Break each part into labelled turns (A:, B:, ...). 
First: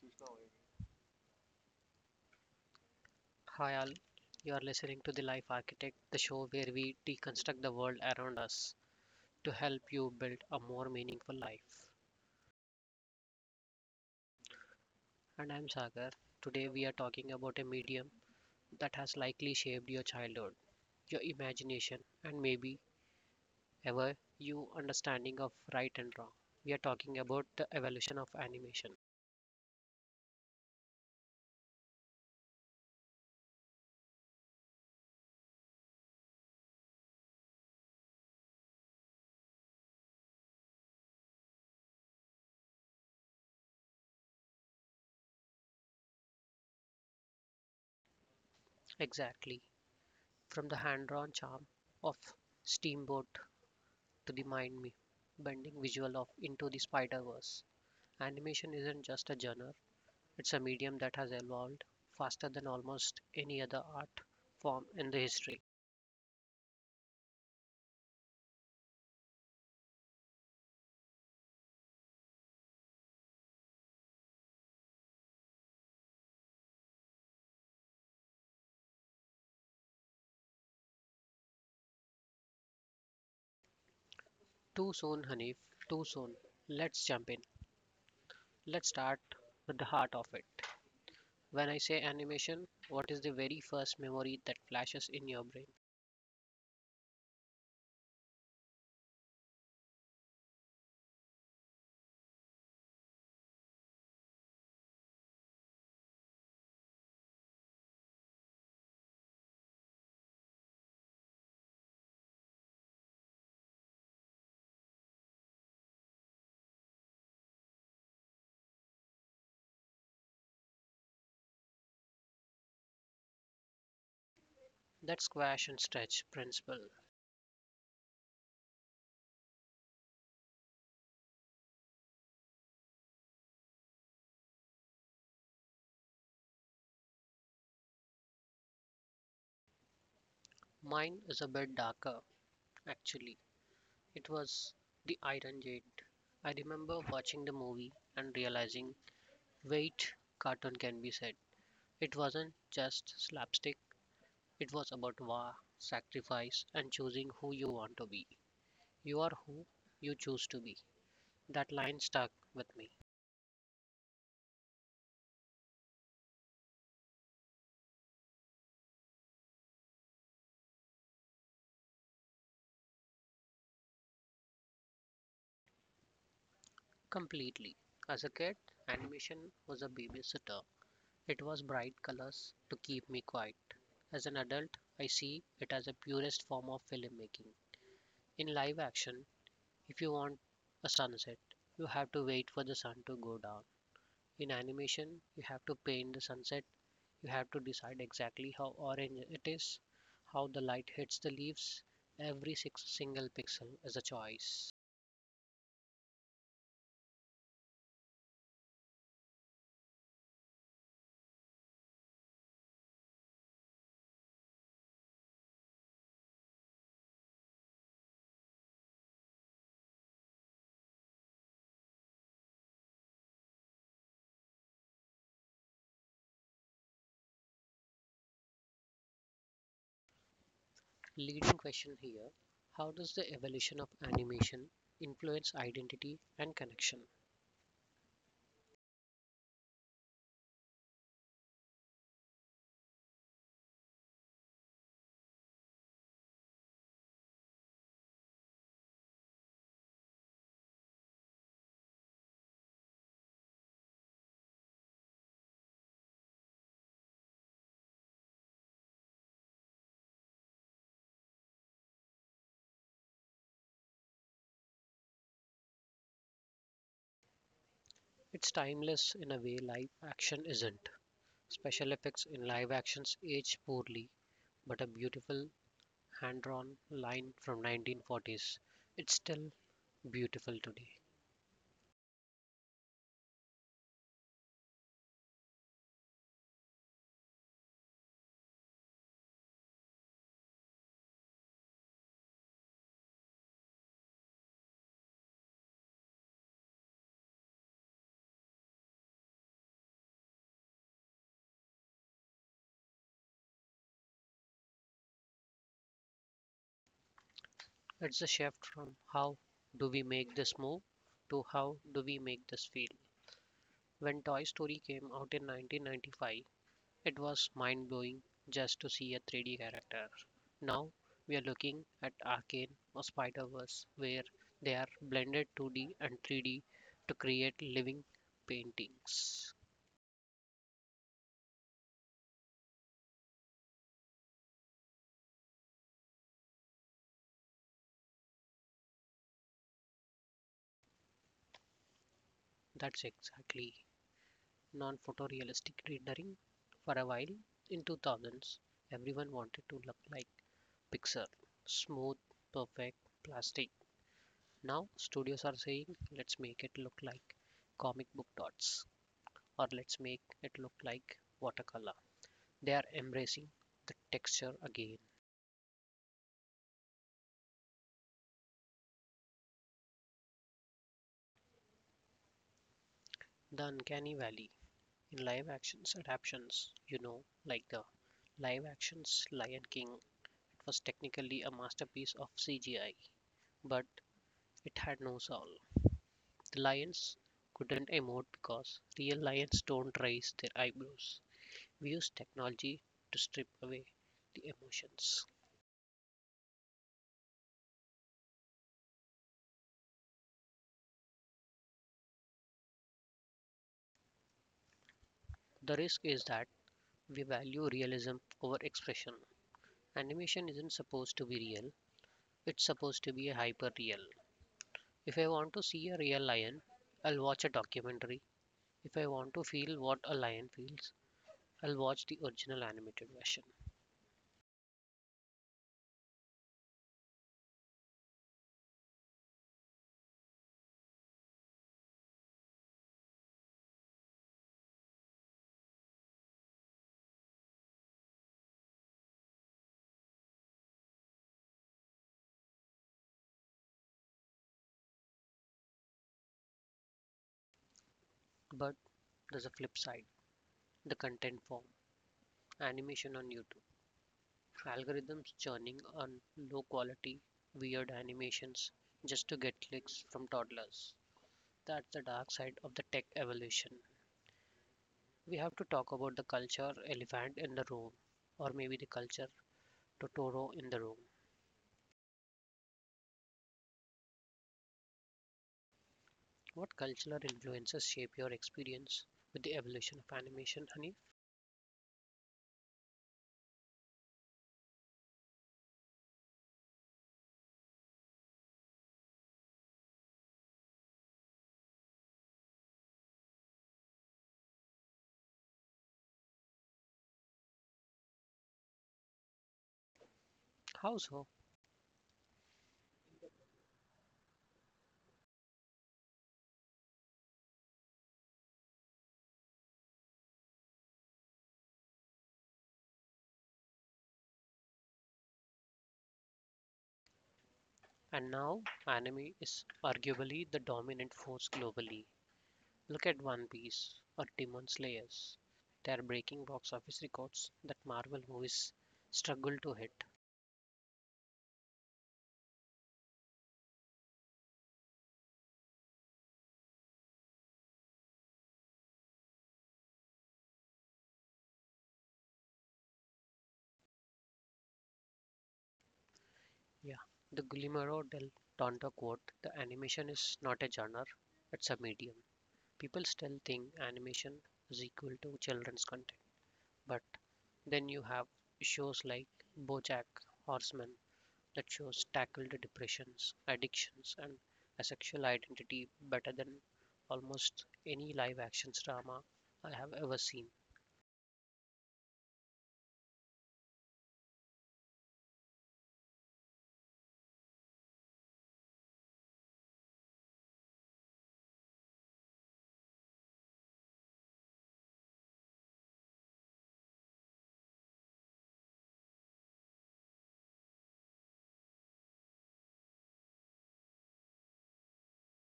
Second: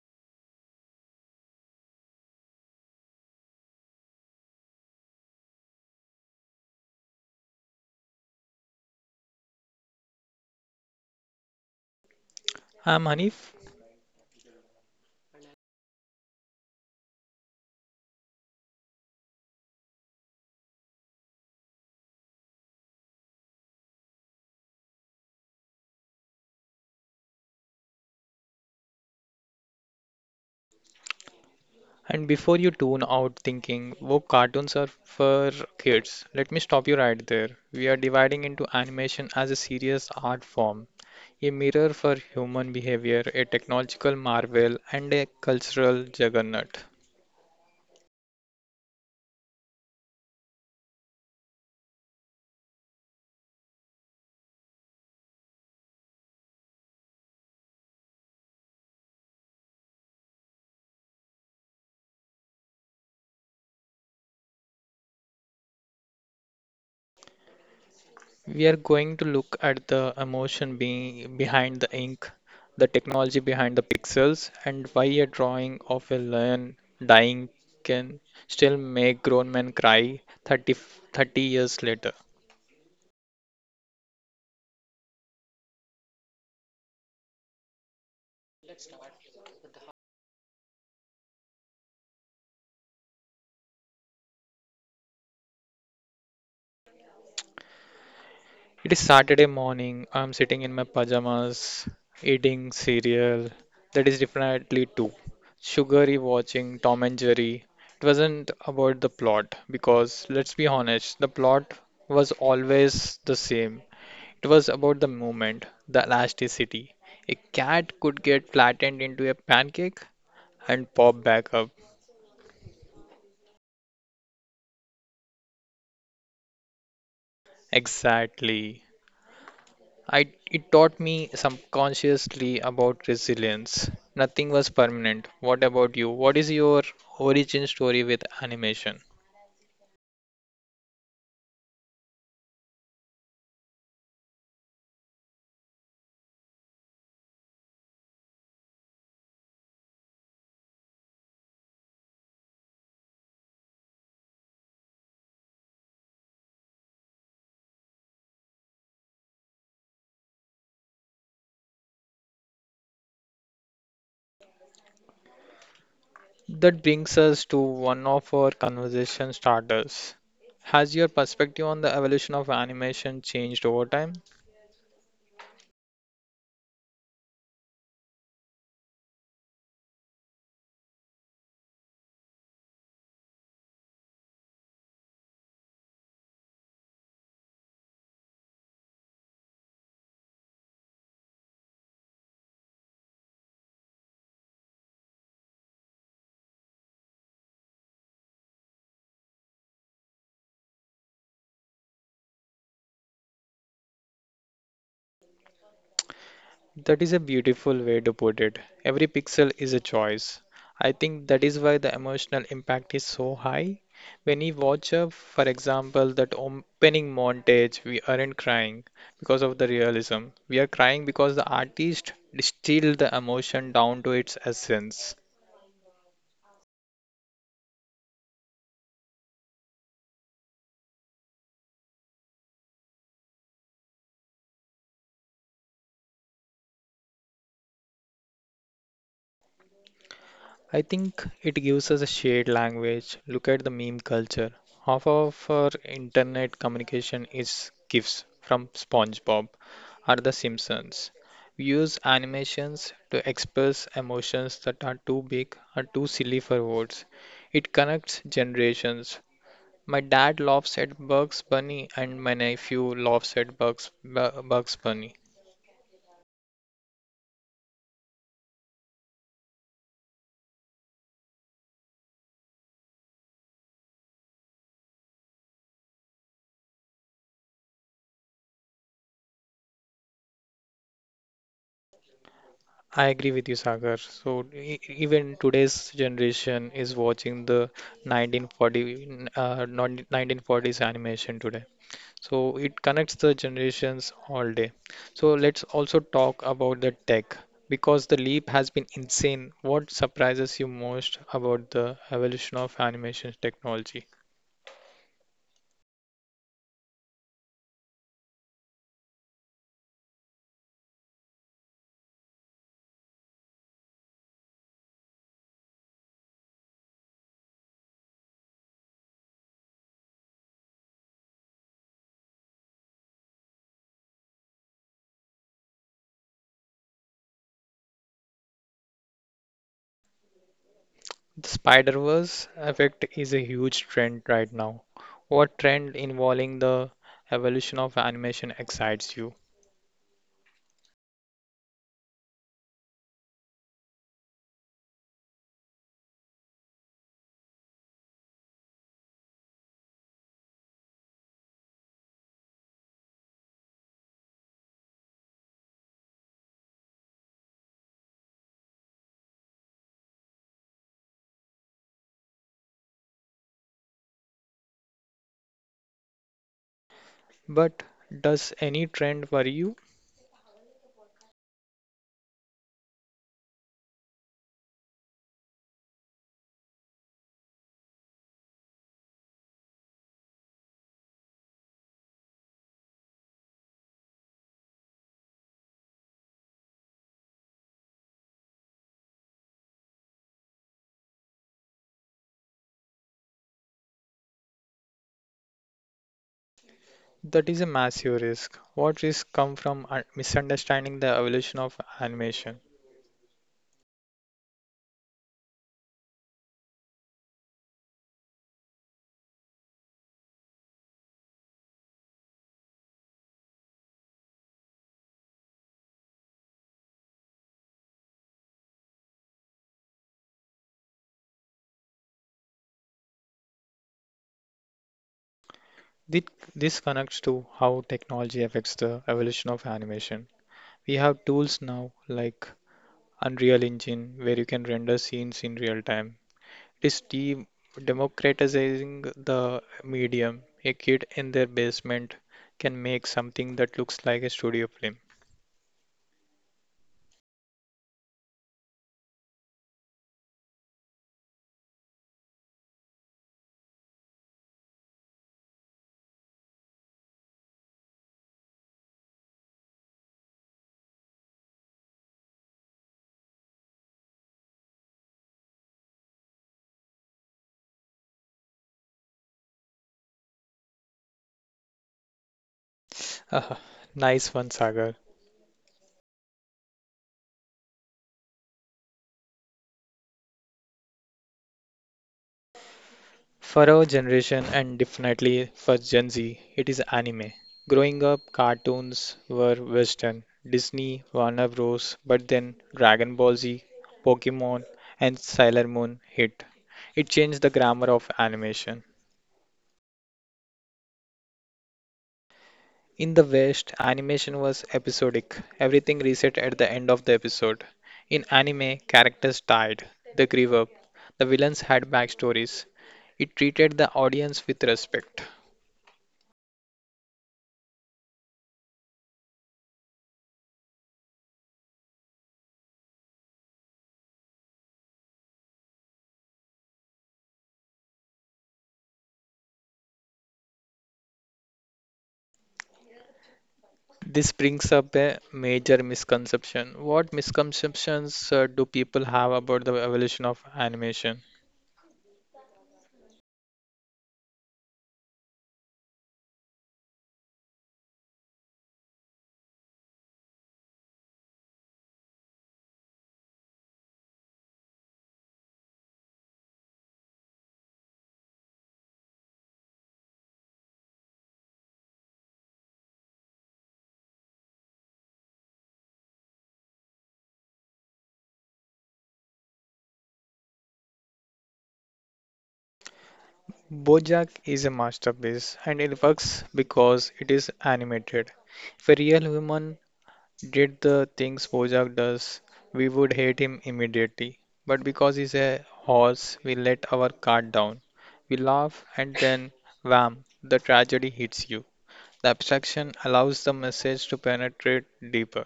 A: Hi all, you are listening to The Life Architect, the show where we deconstruct the world around us to help you build a more meaningful life.
B: I'm Hanif,
A: And I'm Sagar. Today we are talking about a medium that has likely shaped your childhood, your imagination, and maybe ever your understanding of right and wrong. We are talking about the evolution of animation.
B: and before you tune out thinking, oh, cartoons are for kids, let me stop you right there. We are dividing into animation as a serious art form, a mirror for human behavior, a technological marvel, and a cultural juggernaut.
A: Exactly. From the hand drawn charm of Steamboat to the mind bending visual of Into the Spider Verse. Animation isn't just a genre, it's a medium that has evolved faster than almost any other art form in the history.
B: We are going to look at the emotion being behind the ink, the technology behind the pixels, and why a drawing of a lion dying can still make grown men cry 30, 30 years later.
A: Too soon, Hanif, too soon. Let's jump in. Let's start with the heart of it. When I say animation, what is the very first memory that flashes in your brain?
B: It is Saturday morning. I'm sitting in my pajamas, eating cereal. That is definitely two. Sugary watching Tom and Jerry. It wasn't about the plot because, let's be honest, the plot was always the same. It was about the movement, the elasticity. A cat could get flattened into a pancake and pop back up.
A: That squash and stretch principle.
B: Exactly. It taught me subconsciously about resilience. Nothing was permanent. What about you? What is your origin story with animation?
A: Mine is a bit darker, actually. It was The Iron Jade. I remember watching the movie and realizing, wait, cartoon can be said. It wasn't just slapstick, it was about war, sacrifice, and choosing who you want to be. You are who you choose to be. That line stuck with me
B: That brings us to one of our conversation starters. Has your perspective on the evolution of animation changed over time?
A: completely. As a kid, animation was a babysitter. It was bright colors to keep me quiet. As an adult, I see it as a purest form of filmmaking. In live action, if you want a sunset, you have to wait for the sun to go down. In animation, you have to paint the sunset. You have to decide exactly how orange it is, how the light hits the leaves. Every six single pixel is a choice.
B: That is a beautiful way to put it. Every pixel is a choice. I think that is why the emotional impact is so high. When we watch a, for example, that opening montage, we aren't crying because of the realism. We are crying because the artist distilled the emotion down to its essence.
A: Leading question here: how does the evolution of animation influence identity and connection?
B: I think it gives us a shared language. Look at the meme culture. Half of our internet communication is GIFs from SpongeBob or The Simpsons. We use animations to express emotions that are too big or too silly for words. It connects generations. My dad laughs at Bugs Bunny, and my nephew laughs at Bugs Bunny.
A: It's timeless in a way live action isn't. Special effects in live actions age poorly, but a beautiful hand drawn line from 1940s. It's still beautiful today.
B: I agree with you, Sagar. So even today's generation is watching the not 1940s animation today. So it connects the generations all day. So let's also talk about the tech because the leap has been insane. What surprises you most about the evolution of animation technology?
A: It's a shift from how do we make this move to how do we make this feel. When Toy Story came out in 1995, it was mind blowing just to see a 3D character. Now we are looking at Arcane or Spider Verse, where they are blended 2D and 3D to create living paintings.
B: The Spider-Verse effect is a huge trend right now. What trend involving the evolution of animation excites you?
A: That's exactly non photorealistic rendering. For a while in 2000s, everyone wanted to look like picture smooth perfect plastic now studios are saying let's make it look like comic book dots or let's make it look like watercolor they are embracing the texture again.
B: But does any trend worry you?
A: The uncanny valley in live actions adaptations, you know, like the live actions lion king, it was technically a masterpiece of cgi, but it had no soul. The lions couldn't emote because real lions don't raise their eyebrows. We use technology to strip away the emotions.
B: That is a massive risk. What risks come from misunderstanding the evolution of animation?
A: The risk is that we value realism over expression. Animation isn't supposed to be real, it's supposed to be hyper real. If I want to see a real lion, I'll watch a documentary. If I want to feel what a lion feels, I'll watch the original animated version.
B: Thi- This connects to how technology affects the evolution of animation. We have tools now like Unreal Engine, where you can render scenes in real time. It is democratizing the medium. A kid in their basement can make something that looks like a studio film.
A: But there's a flip side, the content form, animation on YouTube. Algorithms churning on low quality, weird animations just to get clicks from toddlers. That's the dark side of the tech evolution. We have to talk about the culture elephant in the room, or maybe the culture Totoro in the room.
B: Ah, nice one, Sagar.
A: What cultural influences shape your experience with the evolution of animation, honey?
B: For our generation and definitely for Gen Z, it is anime. Growing up, cartoons were Western, Disney, Warner Bros., but then Dragon Ball Z, Pokemon, and Sailor Moon hit. It changed the grammar of animation.
A: How so?
B: In the West, animation was episodic, everything reset at the end of the episode. In anime, characters died, they grew up, the villains had backstories. It treated the audience with respect.
A: And now, anime is arguably the dominant force globally. Look at One Piece or Demon Slayers. They are breaking box office records that Marvel movies struggle to hit.
B: This brings up a major misconception. What misconceptions do people have about the evolution of animation?
A: Yeah, the Guillermo del Toro quote: the animation is not a genre, it's a medium. People still think animation is equal to children's content. But then you have shows like Bojack Horseman that shows tackled depressions, addictions, and a sexual identity better than almost any live action drama I have ever seen.
B: BoJack is a masterpiece and it works because it is animated. If a real human did the things BoJack does, we would hate him immediately. But because he's a horse, we let our guard down. We laugh and then wham, the tragedy hits you. The abstraction allows the message to penetrate deeper.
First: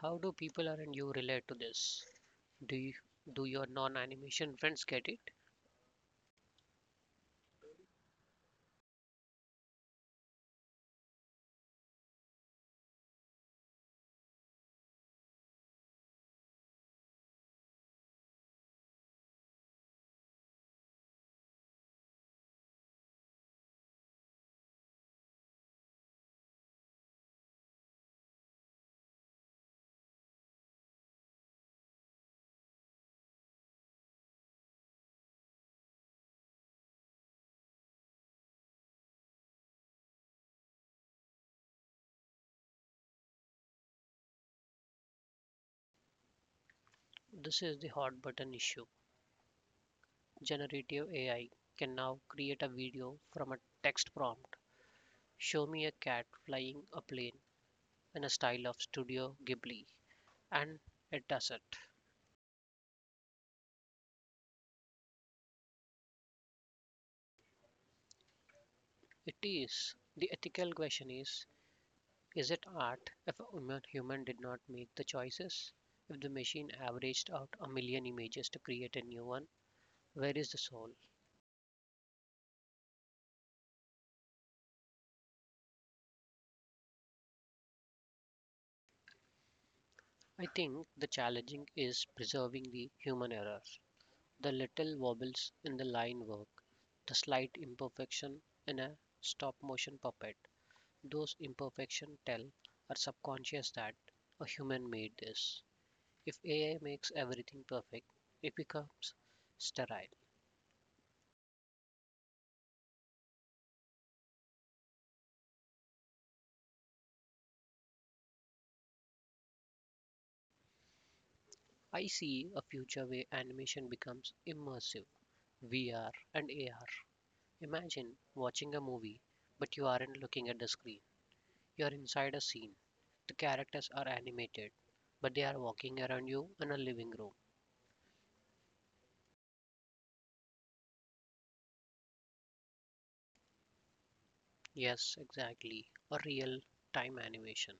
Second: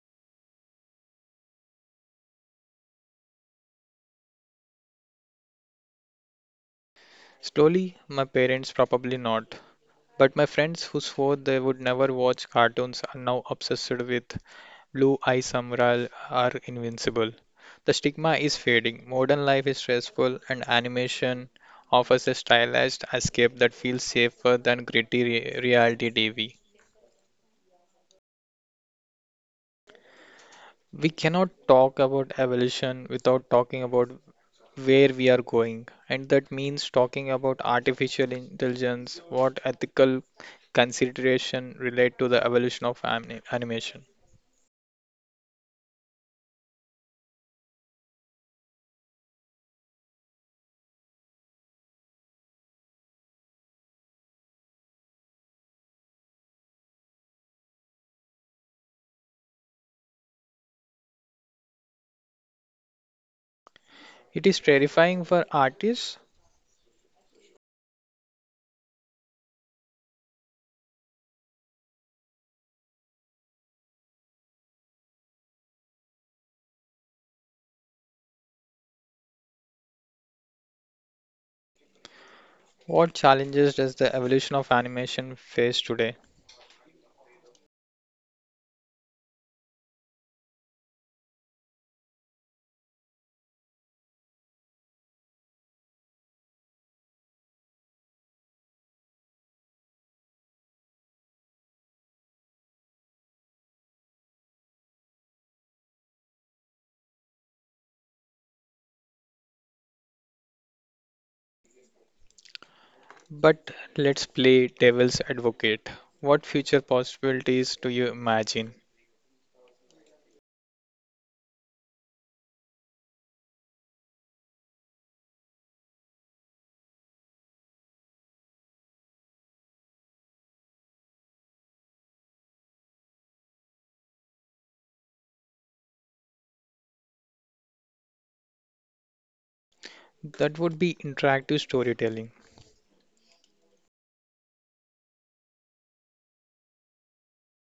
A: How do people around you relate to this? Do you, do your non animation friends get it?
B: Slowly, my parents probably not. But my friends who swore they would never watch cartoons are now obsessed with Blue Eye Samurai are invincible. The stigma is fading, modern life is stressful, and animation offers a stylized escape that feels safer than gritty reality TV. We cannot talk about evolution without talking about where we are going, and that means talking about artificial intelligence, what ethical consideration relate to the evolution of animation.
A: This is the hot button issue. Generative AI can now create a video from a text prompt. Show me a cat flying a plane in a style of Studio Ghibli. And it does it.
B: It is terrifying for artists.
A: It is. The ethical question is it art if a human- did not make the choices? If the machine averaged out a million images to create a new one, where is the soul?
B: What challenges does the evolution of animation face today?
A: I think the challenging is preserving the human error. The little wobbles in the line work, the slight imperfection in a stop motion puppet, those imperfections tell our subconscious that a human made this. If AI makes everything perfect, it becomes sterile.
B: But let's play devil's advocate. What future possibilities do you imagine?
A: I see a future where animation becomes immersive, VR and AR. Imagine watching a movie, but you aren't looking at the screen. You're inside a scene. The characters are animated, but they are walking around you in a living room.
B: That would be interactive storytelling.
A: Yes, exactly. A real time animation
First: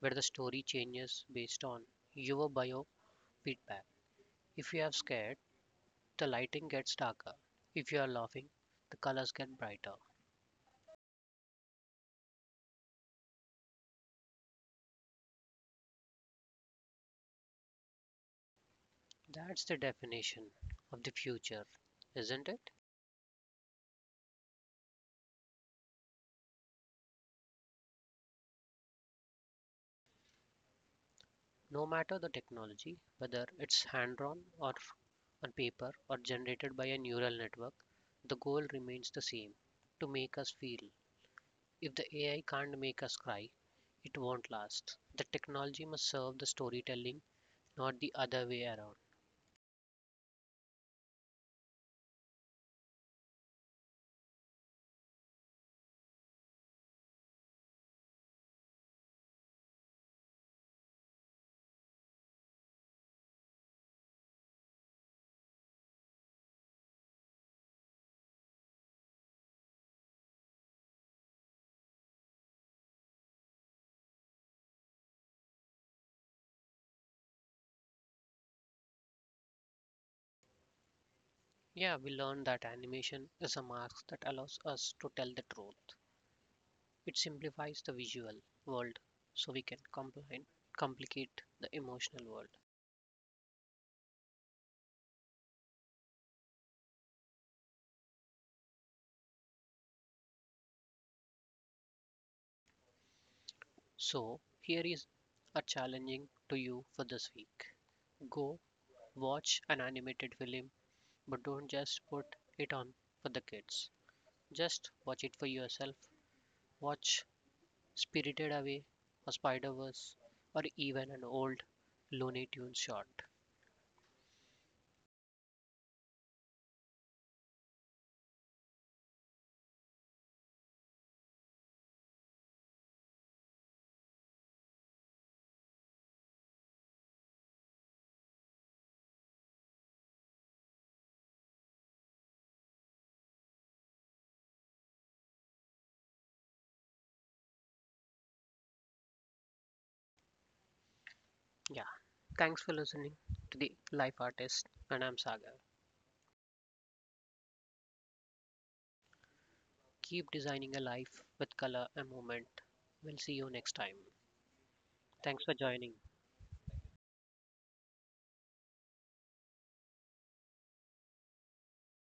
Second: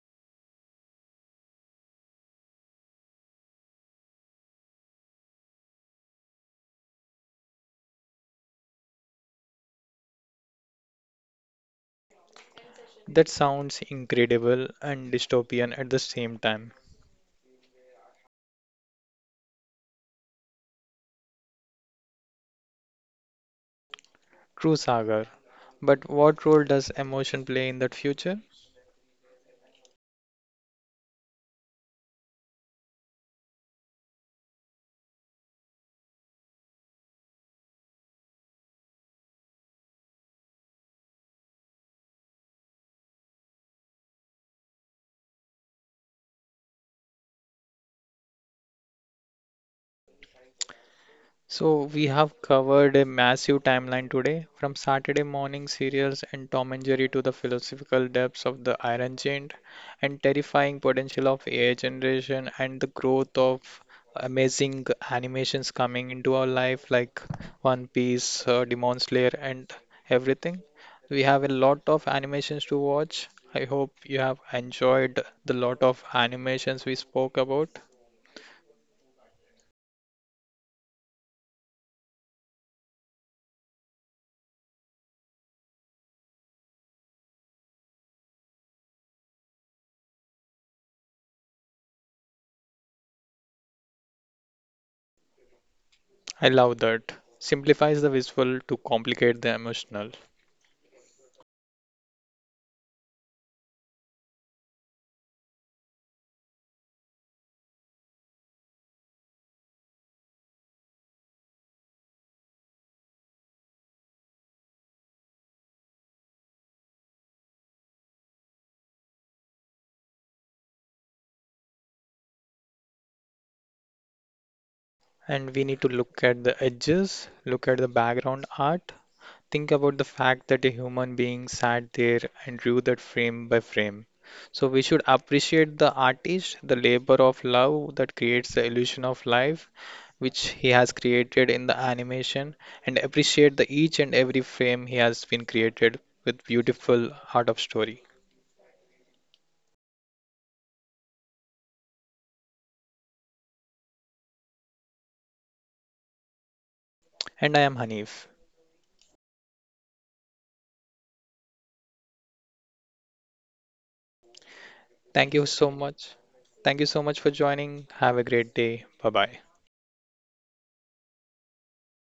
A: where the story changes based on your bio feedback. If you are scared, the lighting gets darker. If you are laughing, the colors get brighter.
B: That sounds incredible and dystopian at the same time.
A: That's the definition of the future, isn't it?
B: True, Sagar. But what role does emotion play in that future?
A: No matter the technology, whether it's hand drawn or f- on paper or generated by a neural network, the goal remains the same, to make us feel. If the AI can't make us cry, it won't last. The technology must serve the storytelling, not the other way around.
B: So, we have covered a massive timeline today, from Saturday morning serials and Tom and Jerry to the philosophical depths of the Iron Giant and terrifying potential of AI generation and the growth of amazing animations coming into our life, like One Piece, Demon Slayer, and everything. We have a lot of animations to watch. I hope you have enjoyed the lot of animations we spoke about.
A: Yeah, we learned that animation is a mask that allows us to tell the truth. It simplifies the visual world so we can complicate the emotional world.
B: I love that. Simplifies the visual to complicate the emotional.
A: So, here is a challenging to you for this week. Go watch an animated film, but don't just put it on for the kids. Just watch it for yourself. Watch Spirited Away, a Spider Verse, or even an old Looney Tunes short.
B: And we need to look at the edges, look at the background art, think about the fact that a human being sat there and drew that frame by frame. So we should appreciate the artist, the labor of love that creates the illusion of life, which he has created in the animation, and appreciate the each and every frame he has been created with beautiful art of story.
A: Yeah, thanks for listening to the Life Artist, and I'm Sagar.
B: And I am Hanif.
A: Keep designing a life with color and movement. We'll see you next time.
B: Thank
A: Thanks
B: you
A: for
B: so
A: joining.
B: much. Thank you so much for joining. Have a great day. Bye bye.